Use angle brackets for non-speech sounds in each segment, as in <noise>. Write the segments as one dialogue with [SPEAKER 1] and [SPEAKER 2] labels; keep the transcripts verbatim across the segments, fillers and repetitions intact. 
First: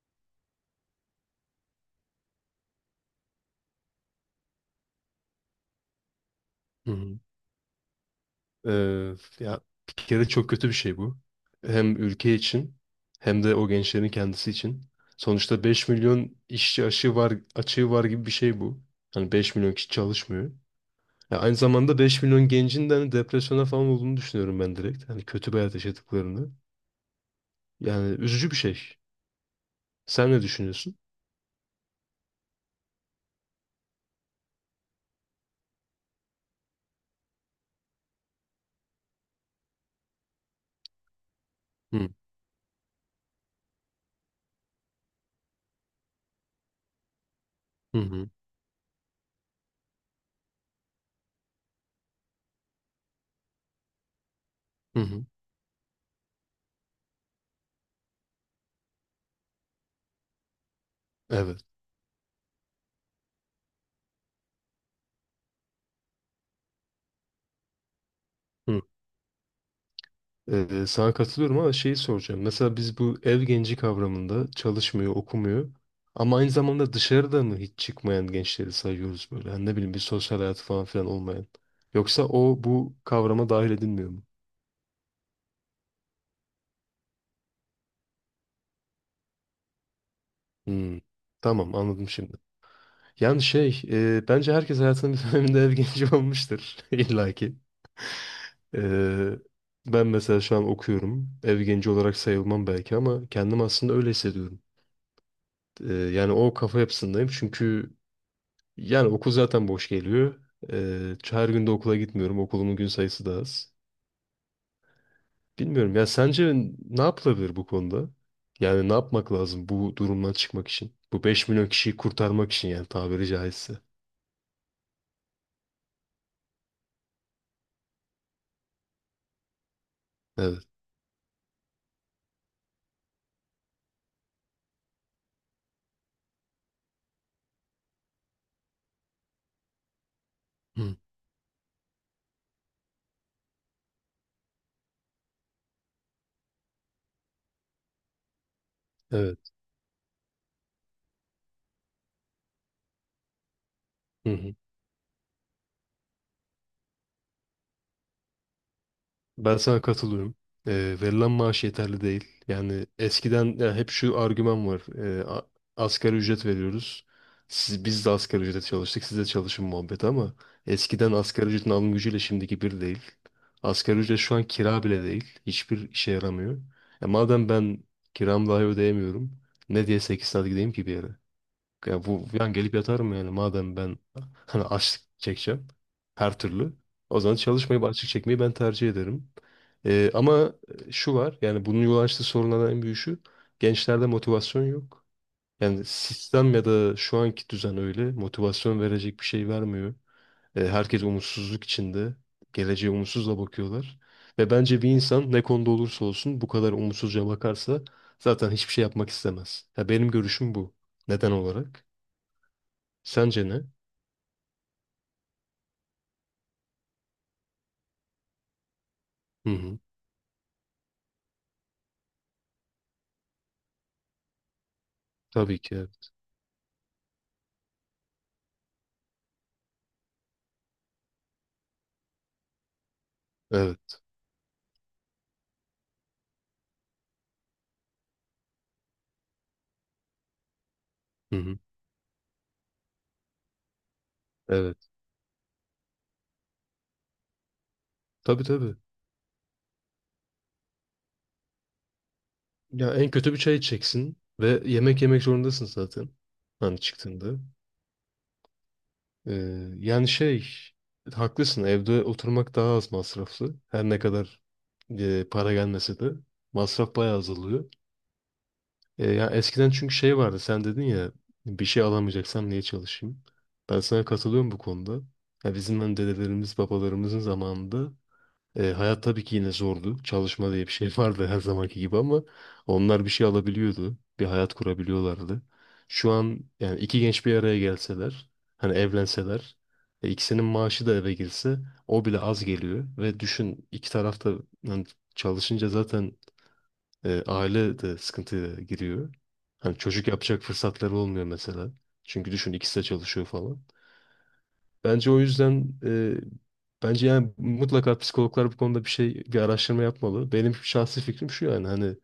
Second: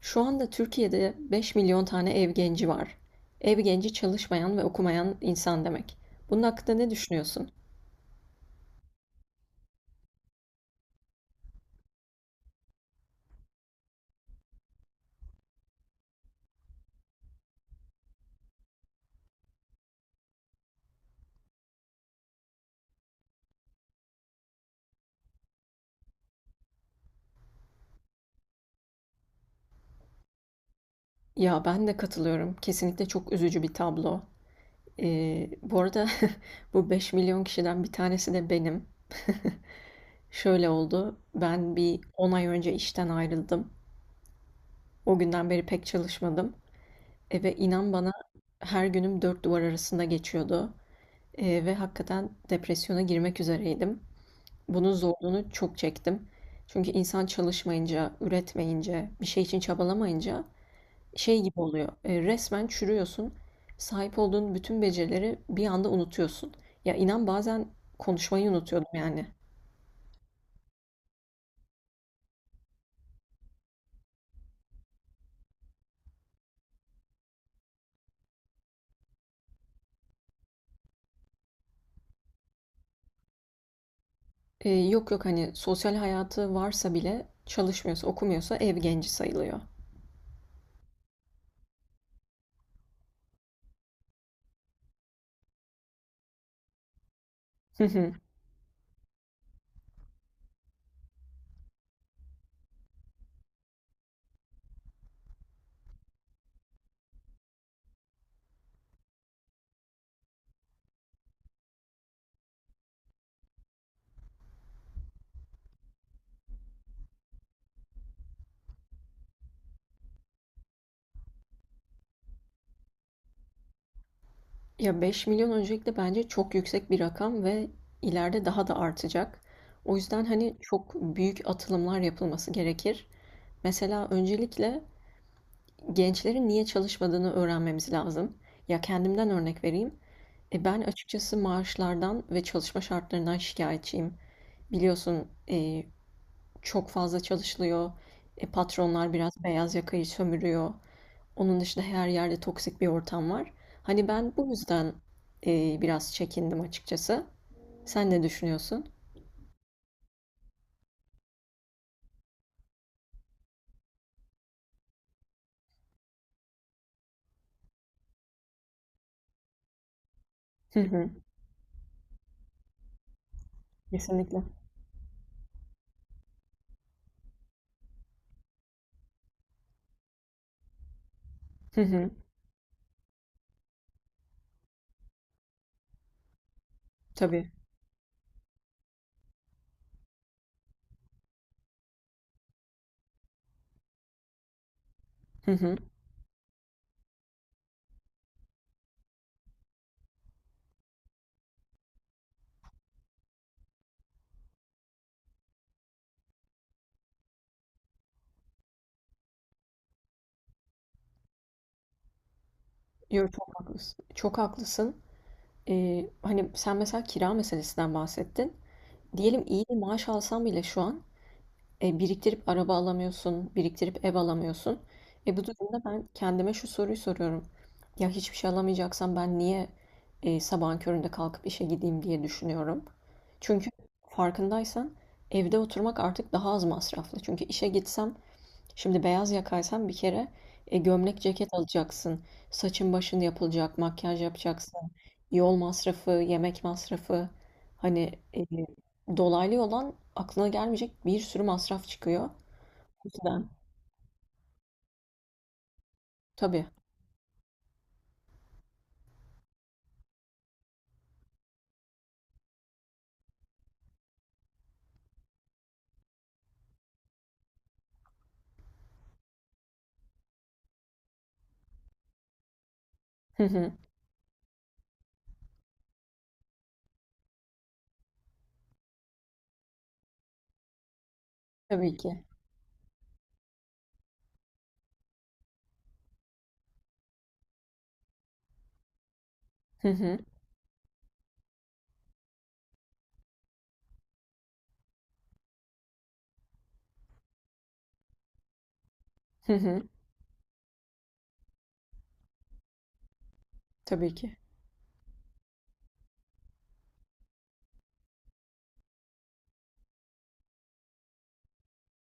[SPEAKER 1] Şu anda Türkiye'de beş milyon tane ev genci var. Ev genci çalışmayan ve okumayan insan demek. Bunun hakkında ne
[SPEAKER 2] Hı hı.
[SPEAKER 1] düşünüyorsun?
[SPEAKER 2] Ee, ya bir kere çok kötü bir şey bu. Hem ülke için hem de o gençlerin kendisi için. Sonuçta beş milyon işçi açığı var, açığı var gibi bir şey bu. Hani beş milyon kişi çalışmıyor. Ya aynı zamanda beş milyon gencin de hani depresyona falan olduğunu düşünüyorum ben direkt. Hani kötü bir hayat yaşadıklarını. Yani üzücü bir şey. Sen ne düşünüyorsun?
[SPEAKER 1] Ya ben de katılıyorum. Kesinlikle çok üzücü bir tablo. Ee, bu arada <laughs> bu beş milyon kişiden bir tanesi de benim. Şöyle oldu. Ben bir
[SPEAKER 2] Hı
[SPEAKER 1] on ay önce işten ayrıldım. O günden beri pek çalışmadım. E, ve inan
[SPEAKER 2] hı
[SPEAKER 1] bana
[SPEAKER 2] hı.
[SPEAKER 1] her günüm dört duvar arasında geçiyordu. E, ve hakikaten depresyona girmek üzereydim. Bunun
[SPEAKER 2] Hı hı.
[SPEAKER 1] zorluğunu çok çektim. Çünkü insan çalışmayınca, üretmeyince, bir şey için çabalamayınca şey gibi
[SPEAKER 2] Evet.
[SPEAKER 1] oluyor. E, resmen çürüyorsun. Sahip olduğun bütün becerileri bir anda unutuyorsun. Ya inan bazen konuşmayı unutuyordum yani.
[SPEAKER 2] Ee, sana katılıyorum ama şeyi soracağım. Mesela biz bu ev genci kavramında çalışmıyor, okumuyor ama aynı zamanda dışarıda mı hiç çıkmayan gençleri sayıyoruz böyle? Hani ne bileyim bir sosyal hayatı falan filan olmayan. Yoksa o bu kavrama dahil edilmiyor mu?
[SPEAKER 1] E, yok yok, hani sosyal hayatı varsa bile çalışmıyorsa, okumuyorsa ev genci sayılıyor.
[SPEAKER 2] Hmm. Tamam, anladım şimdi. Yani şey e, bence herkes hayatının bir <laughs> döneminde ev genci <laughs> olmuştur <laughs> illa ki.
[SPEAKER 1] <laughs>
[SPEAKER 2] Ee, Ben mesela şu an okuyorum. Ev genci olarak sayılmam belki ama kendim aslında öyle hissediyorum. Ee, yani o kafa yapısındayım çünkü yani okul zaten boş geliyor. Ee, her gün de okula gitmiyorum. Okulumun gün sayısı da az. Bilmiyorum ya sence ne yapılabilir bu konuda? Yani ne yapmak lazım bu durumdan çıkmak için? Bu beş milyon kişiyi kurtarmak için yani tabiri caizse.
[SPEAKER 1] Ya beş milyon öncelikle bence çok yüksek bir rakam ve ileride daha da artacak. O yüzden hani
[SPEAKER 2] Evet.
[SPEAKER 1] çok büyük atılımlar yapılması gerekir. Mesela öncelikle gençlerin niye çalışmadığını öğrenmemiz lazım. Ya kendimden örnek vereyim. E ben
[SPEAKER 2] Hı.
[SPEAKER 1] açıkçası maaşlardan ve çalışma şartlarından şikayetçiyim. Biliyorsun e, çok fazla çalışılıyor. E, patronlar biraz
[SPEAKER 2] Evet.
[SPEAKER 1] beyaz yakayı sömürüyor. Onun dışında her yerde toksik bir ortam var. Hani
[SPEAKER 2] Hı
[SPEAKER 1] ben bu
[SPEAKER 2] hı.
[SPEAKER 1] yüzden e, biraz çekindim açıkçası. Sen ne düşünüyorsun?
[SPEAKER 2] Ben sana katılıyorum. Ee, verilen maaş yeterli değil. Yani eskiden ya hep şu argüman var. Ee, a- asgari ücret veriyoruz. Siz, biz de asgari ücrete çalıştık. Siz de çalışın muhabbeti ama
[SPEAKER 1] Hı hı,
[SPEAKER 2] eskiden asgari ücretin alım gücüyle şimdiki bir değil. Asgari ücret şu
[SPEAKER 1] kesinlikle.
[SPEAKER 2] an kira bile değil. Hiçbir işe yaramıyor. E madem ben kiramı dahi ödeyemiyorum. Ne diye sekiz saat gideyim ki bir yere?
[SPEAKER 1] Hı
[SPEAKER 2] Ya
[SPEAKER 1] hı,
[SPEAKER 2] bu yani gelip yatarım yani madem ben <laughs> hani açlık çekeceğim her türlü. O zaman
[SPEAKER 1] tabii.
[SPEAKER 2] çalışmayıp açlık çekmeyi ben tercih ederim. Ee, ama e, şu var yani bunun yol açtığı sorunlardan en büyüğü şu. Gençlerde motivasyon yok.
[SPEAKER 1] Hı hı.
[SPEAKER 2] Yani sistem ya da şu anki düzen öyle motivasyon verecek bir şey vermiyor. Ee, herkes umutsuzluk içinde. Geleceğe umutsuzla bakıyorlar. Ve bence bir insan ne konuda olursa olsun bu kadar umutsuzca bakarsa zaten hiçbir şey yapmak istemez. Ya benim görüşüm bu. Neden olarak?
[SPEAKER 1] Yo,
[SPEAKER 2] Sence
[SPEAKER 1] çok
[SPEAKER 2] ne?
[SPEAKER 1] haklısın. Çok haklısın. E, hani sen mesela kira meselesinden bahsettin. Diyelim
[SPEAKER 2] Hı
[SPEAKER 1] iyi bir
[SPEAKER 2] hı.
[SPEAKER 1] maaş alsam bile şu an, E, biriktirip araba alamıyorsun, biriktirip ev alamıyorsun. E, bu
[SPEAKER 2] Tabii ki
[SPEAKER 1] durumda ben
[SPEAKER 2] evet.
[SPEAKER 1] kendime şu soruyu soruyorum. Ya hiçbir şey alamayacaksam ben niye e, sabahın köründe kalkıp işe gideyim diye düşünüyorum. Çünkü
[SPEAKER 2] Evet.
[SPEAKER 1] farkındaysan evde oturmak artık daha az masraflı. Çünkü işe gitsem. Şimdi beyaz yakaysan bir kere, e, gömlek
[SPEAKER 2] Hı
[SPEAKER 1] ceket
[SPEAKER 2] hı.
[SPEAKER 1] alacaksın. Saçın başın yapılacak, makyaj yapacaksın.
[SPEAKER 2] Evet.
[SPEAKER 1] Yol masrafı, yemek masrafı. Hani
[SPEAKER 2] Tabii
[SPEAKER 1] e,
[SPEAKER 2] tabii.
[SPEAKER 1] dolaylı yoldan aklına gelmeyecek bir sürü masraf çıkıyor. O
[SPEAKER 2] Ya en kötü bir
[SPEAKER 1] yüzden
[SPEAKER 2] çay içeceksin ve yemek yemek zorundasın zaten.
[SPEAKER 1] tabii.
[SPEAKER 2] Hani çıktığında. Ee, yani şey haklısın, evde oturmak daha az masraflı. Her ne kadar e, para gelmese de masraf bayağı azalıyor. E, ya eskiden çünkü şey vardı sen dedin ya bir şey alamayacaksam niye çalışayım?
[SPEAKER 1] Hı hı.
[SPEAKER 2] Ben sana katılıyorum bu konuda. Ya bizim hani dedelerimiz babalarımızın zamanında, E, hayat tabii ki yine zordu. Çalışma diye bir şey <laughs> vardı her zamanki
[SPEAKER 1] Tabii
[SPEAKER 2] gibi ama
[SPEAKER 1] ki.
[SPEAKER 2] onlar bir şey alabiliyordu. Bir hayat kurabiliyorlardı. Şu an yani iki genç bir araya gelseler, hani evlenseler,
[SPEAKER 1] Hı
[SPEAKER 2] e,
[SPEAKER 1] hı.
[SPEAKER 2] ikisinin maaşı da eve girse o bile az geliyor. Ve düşün iki tarafta yani çalışınca zaten e, aile de sıkıntıya giriyor.
[SPEAKER 1] Hı
[SPEAKER 2] Hani
[SPEAKER 1] hı.
[SPEAKER 2] çocuk yapacak fırsatları olmuyor mesela. Çünkü düşün ikisi de çalışıyor falan.
[SPEAKER 1] Tabii ki.
[SPEAKER 2] Bence o yüzden e, bence yani mutlaka psikologlar bu konuda bir şey bir araştırma yapmalı. Benim şahsi fikrim şu yani hani e,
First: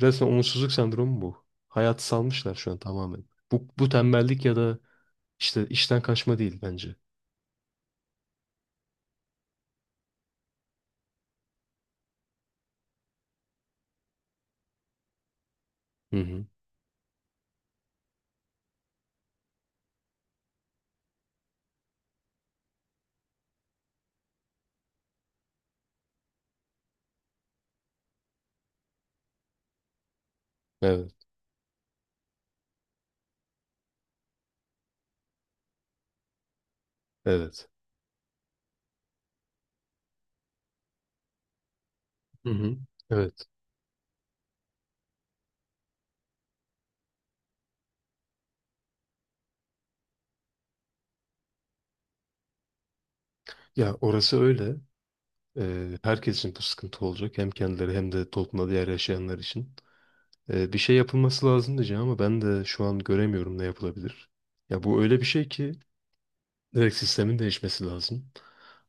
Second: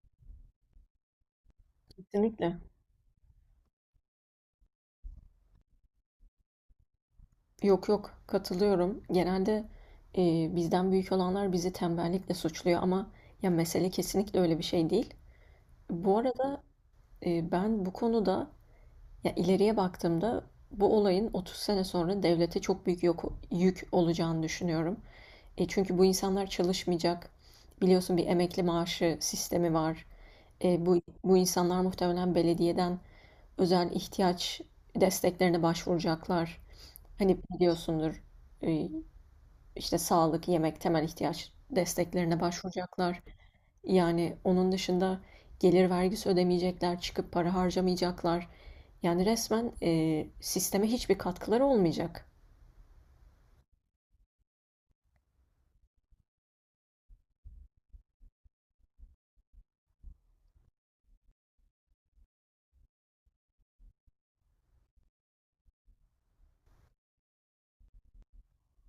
[SPEAKER 2] resmen umutsuzluk sendromu bu. Hayatı salmışlar
[SPEAKER 1] Kesinlikle.
[SPEAKER 2] şu an tamamen. Bu, bu tembellik ya da işte işten kaçma değil bence.
[SPEAKER 1] Yok yok, katılıyorum. Genelde e, bizden büyük olanlar bizi tembellikle suçluyor ama ya mesele kesinlikle öyle bir şey değil.
[SPEAKER 2] Hı
[SPEAKER 1] Bu
[SPEAKER 2] hı.
[SPEAKER 1] arada e, ben bu konuda. Ya ileriye baktığımda bu olayın otuz sene sonra devlete çok büyük yok- yük olacağını düşünüyorum. E çünkü bu insanlar çalışmayacak. Biliyorsun bir emekli maaşı sistemi var. E bu
[SPEAKER 2] Evet.
[SPEAKER 1] bu insanlar muhtemelen belediyeden özel ihtiyaç desteklerine başvuracaklar. Hani
[SPEAKER 2] Evet.
[SPEAKER 1] biliyorsundur, e, işte sağlık, yemek, temel ihtiyaç desteklerine
[SPEAKER 2] Hı hı.
[SPEAKER 1] başvuracaklar.
[SPEAKER 2] Evet.
[SPEAKER 1] Yani onun dışında gelir vergisi ödemeyecekler, çıkıp para harcamayacaklar. Yani resmen, eee, sisteme hiçbir katkıları olmayacak.
[SPEAKER 2] Ya orası öyle. E, herkes için bu sıkıntı olacak. Hem kendileri hem de toplumda diğer yaşayanlar için. E, bir şey yapılması lazım diyeceğim ama ben de şu an göremiyorum ne yapılabilir. Ya bu öyle bir şey ki direkt sistemin değişmesi lazım.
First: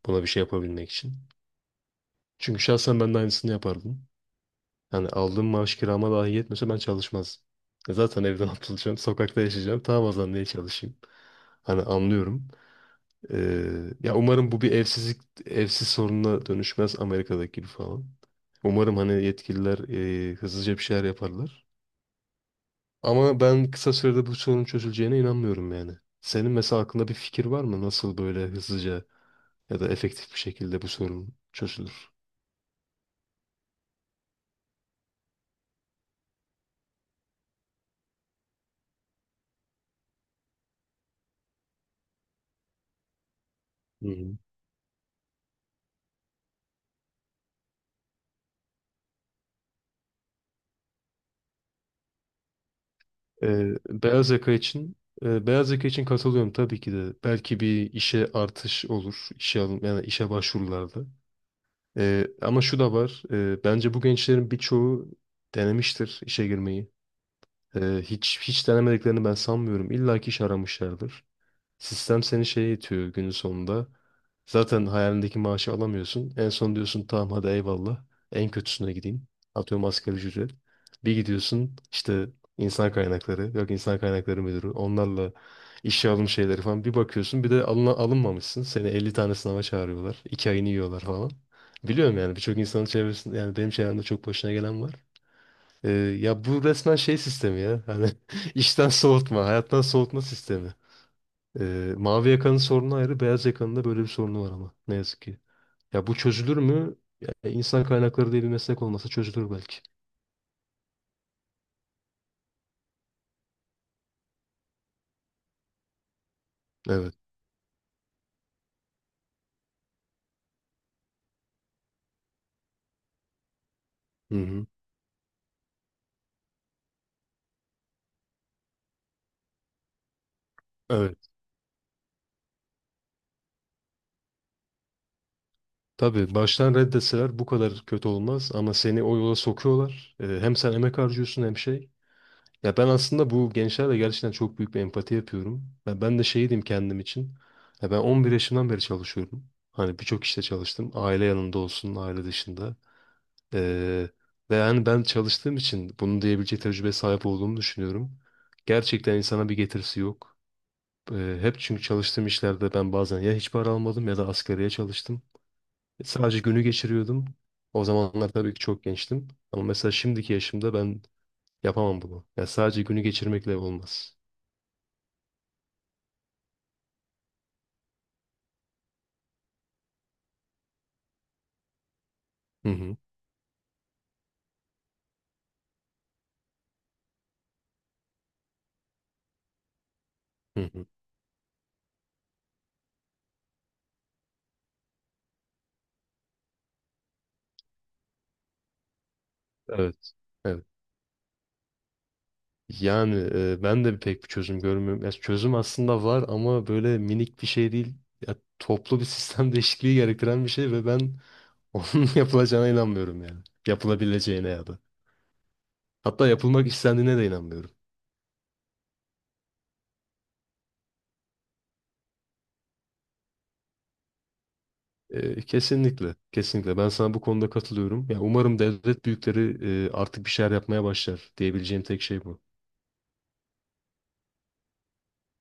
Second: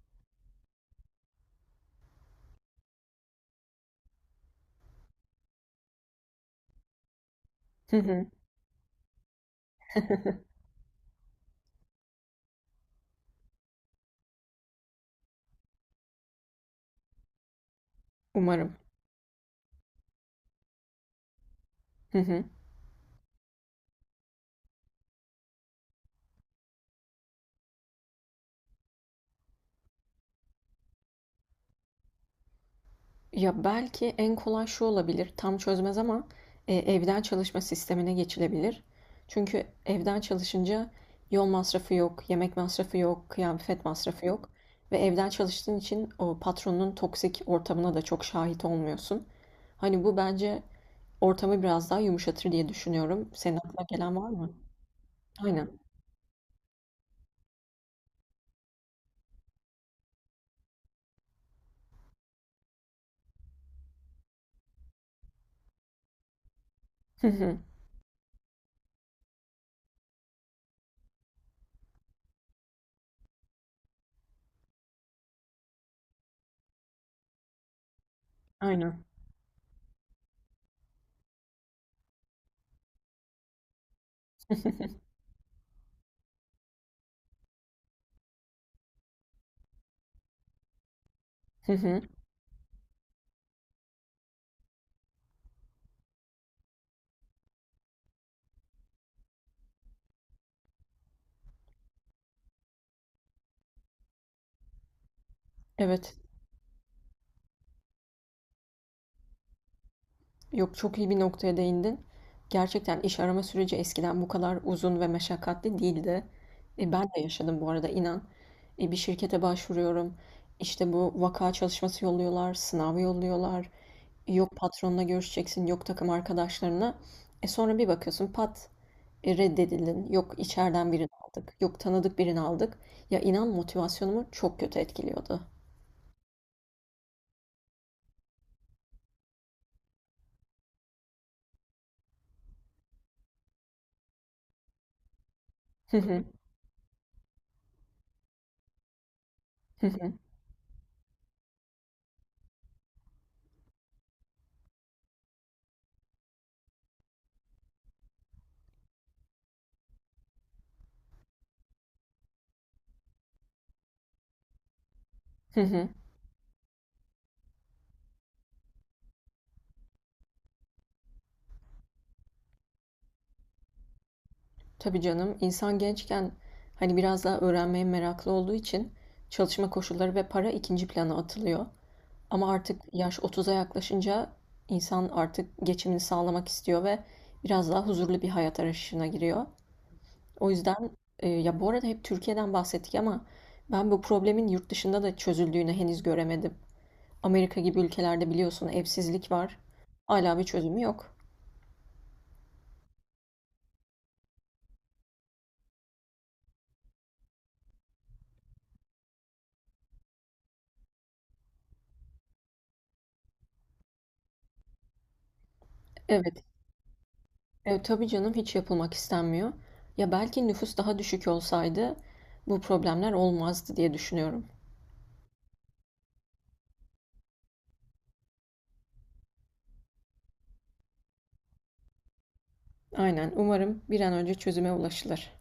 [SPEAKER 2] Buna bir şey yapabilmek için. Çünkü şahsen ben de aynısını yapardım. Yani aldığım maaş kirama dahi yetmese ben çalışmazdım. E
[SPEAKER 1] Hı
[SPEAKER 2] zaten
[SPEAKER 1] hı.
[SPEAKER 2] evden <laughs> atılacağım, sokakta yaşayacağım. Tamam, o zaman niye çalışayım? Hani anlıyorum. Ee, ya umarım bu bir evsizlik, evsiz sorununa dönüşmez, Amerika'daki gibi falan.
[SPEAKER 1] Umarım.
[SPEAKER 2] Umarım hani yetkililer e, hızlıca bir şeyler yaparlar.
[SPEAKER 1] Hı hı.
[SPEAKER 2] Ama ben kısa sürede bu sorun çözüleceğine inanmıyorum yani. Senin mesela aklında bir fikir var mı? Nasıl böyle hızlıca ya da efektif bir şekilde bu sorun çözülür.
[SPEAKER 1] Ya, belki en kolay şu olabilir, tam çözmez ama, eee, evden çalışma sistemine geçilebilir. Çünkü evden çalışınca yol masrafı yok, yemek masrafı yok, kıyafet
[SPEAKER 2] Hı
[SPEAKER 1] masrafı
[SPEAKER 2] hı.
[SPEAKER 1] yok ve evden çalıştığın için o patronun toksik ortamına da çok şahit olmuyorsun. Hani bu bence. Ortamı biraz daha yumuşatır diye düşünüyorum. Senin
[SPEAKER 2] Ee,
[SPEAKER 1] aklına gelen var
[SPEAKER 2] beyaz
[SPEAKER 1] mı?
[SPEAKER 2] yaka için e,
[SPEAKER 1] Aynen.
[SPEAKER 2] Beyaz yaka için katılıyorum tabii ki de. Belki bir işe artış olur. işe alım, yani işe başvurularda. Ee, ama şu da var. E, bence bu gençlerin birçoğu denemiştir işe girmeyi.
[SPEAKER 1] Hı hı.
[SPEAKER 2] Ee, hiç hiç denemediklerini ben sanmıyorum. İlla ki iş aramışlardır. Sistem seni şeye itiyor günün sonunda. Zaten hayalindeki maaşı alamıyorsun. En son diyorsun tamam, hadi eyvallah. En kötüsüne
[SPEAKER 1] Aynen.
[SPEAKER 2] gideyim. Atıyorum asgari ücret. Bir gidiyorsun işte insan kaynakları, yok insan kaynakları
[SPEAKER 1] Hı
[SPEAKER 2] müdürü.
[SPEAKER 1] hı.
[SPEAKER 2] Onlarla işe alım şeyleri falan. Bir bakıyorsun bir de alın alınmamışsın. Seni elli tane sınava çağırıyorlar. iki ayını yiyorlar falan.
[SPEAKER 1] Hı hı.
[SPEAKER 2] Biliyorum yani birçok insanın çevresinde yani benim çevremde çok başına gelen var. Ee, ya bu resmen şey sistemi ya. Hani <laughs> işten soğutma, hayattan soğutma sistemi. Ee, mavi yakanın sorunu ayrı, beyaz yakanın da böyle bir sorunu var ama ne yazık ki. Ya
[SPEAKER 1] Evet.
[SPEAKER 2] bu çözülür mü? Ya, insan kaynakları diye bir meslek olmasa çözülür belki.
[SPEAKER 1] Yok, çok iyi bir noktaya değindin. Gerçekten iş arama süreci eskiden bu kadar uzun ve meşakkatli değildi. E, ben
[SPEAKER 2] Evet.
[SPEAKER 1] de yaşadım bu arada inan. E, bir şirkete başvuruyorum. İşte bu vaka çalışması yolluyorlar, sınavı yolluyorlar.
[SPEAKER 2] Hı
[SPEAKER 1] Yok
[SPEAKER 2] hı.
[SPEAKER 1] patronla görüşeceksin, yok takım arkadaşlarına. E sonra bir bakıyorsun pat, e, reddedildin. Yok içeriden birini
[SPEAKER 2] Evet.
[SPEAKER 1] aldık, yok tanıdık birini aldık. Ya inan motivasyonumu çok kötü etkiliyordu.
[SPEAKER 2] Tabii baştan reddeseler bu kadar kötü olmaz ama seni o yola sokuyorlar. Ee, hem sen emek harcıyorsun hem şey. Ya ben aslında bu gençlerle gerçekten çok büyük bir empati yapıyorum. Ya ben de şey diyeyim kendim için. Ya ben on bir yaşımdan beri çalışıyorum. Hani birçok işte çalıştım. Aile yanında olsun, aile dışında. Ee, Ve yani ben çalıştığım için bunu diyebilecek tecrübe sahip olduğumu düşünüyorum. Gerçekten insana bir getirisi yok. Ee, hep çünkü çalıştığım işlerde ben bazen ya hiç para almadım ya da asgariye çalıştım.
[SPEAKER 1] <laughs>
[SPEAKER 2] Sadece günü geçiriyordum. O zamanlar tabii ki çok gençtim. Ama mesela şimdiki yaşımda ben yapamam bunu. Ya sadece günü geçirmekle olmaz.
[SPEAKER 1] Tabii canım, insan gençken hani biraz daha öğrenmeye meraklı olduğu için çalışma koşulları ve para ikinci plana atılıyor. Ama
[SPEAKER 2] Hı
[SPEAKER 1] artık
[SPEAKER 2] hı.
[SPEAKER 1] yaş otuza yaklaşınca insan artık geçimini sağlamak istiyor ve biraz daha huzurlu bir hayat arayışına giriyor. O
[SPEAKER 2] Hı hı.
[SPEAKER 1] yüzden, e, ya bu arada hep Türkiye'den bahsettik ama ben bu problemin yurt dışında da çözüldüğünü henüz göremedim. Amerika gibi ülkelerde biliyorsun evsizlik var.
[SPEAKER 2] Evet.
[SPEAKER 1] Hala bir
[SPEAKER 2] Evet.
[SPEAKER 1] çözümü yok.
[SPEAKER 2] Yani e, ben de pek bir çözüm görmüyorum. Ya çözüm aslında var ama böyle minik bir şey değil. Ya, toplu bir sistem <laughs> değişikliği gerektiren bir şey ve ben onun <laughs> yapılacağına inanmıyorum yani. Yapılabileceğine ya da. Hatta
[SPEAKER 1] Evet.
[SPEAKER 2] yapılmak istendiğine de inanmıyorum.
[SPEAKER 1] E, tabii canım hiç yapılmak istenmiyor. Ya belki nüfus daha düşük olsaydı bu problemler olmazdı diye düşünüyorum.
[SPEAKER 2] E, kesinlikle, kesinlikle. Ben sana bu konuda katılıyorum. Ya umarım devlet büyükleri e, artık bir şeyler yapmaya başlar diyebileceğim tek şey bu.
[SPEAKER 1] Aynen, umarım bir an önce çözüme ulaşılır.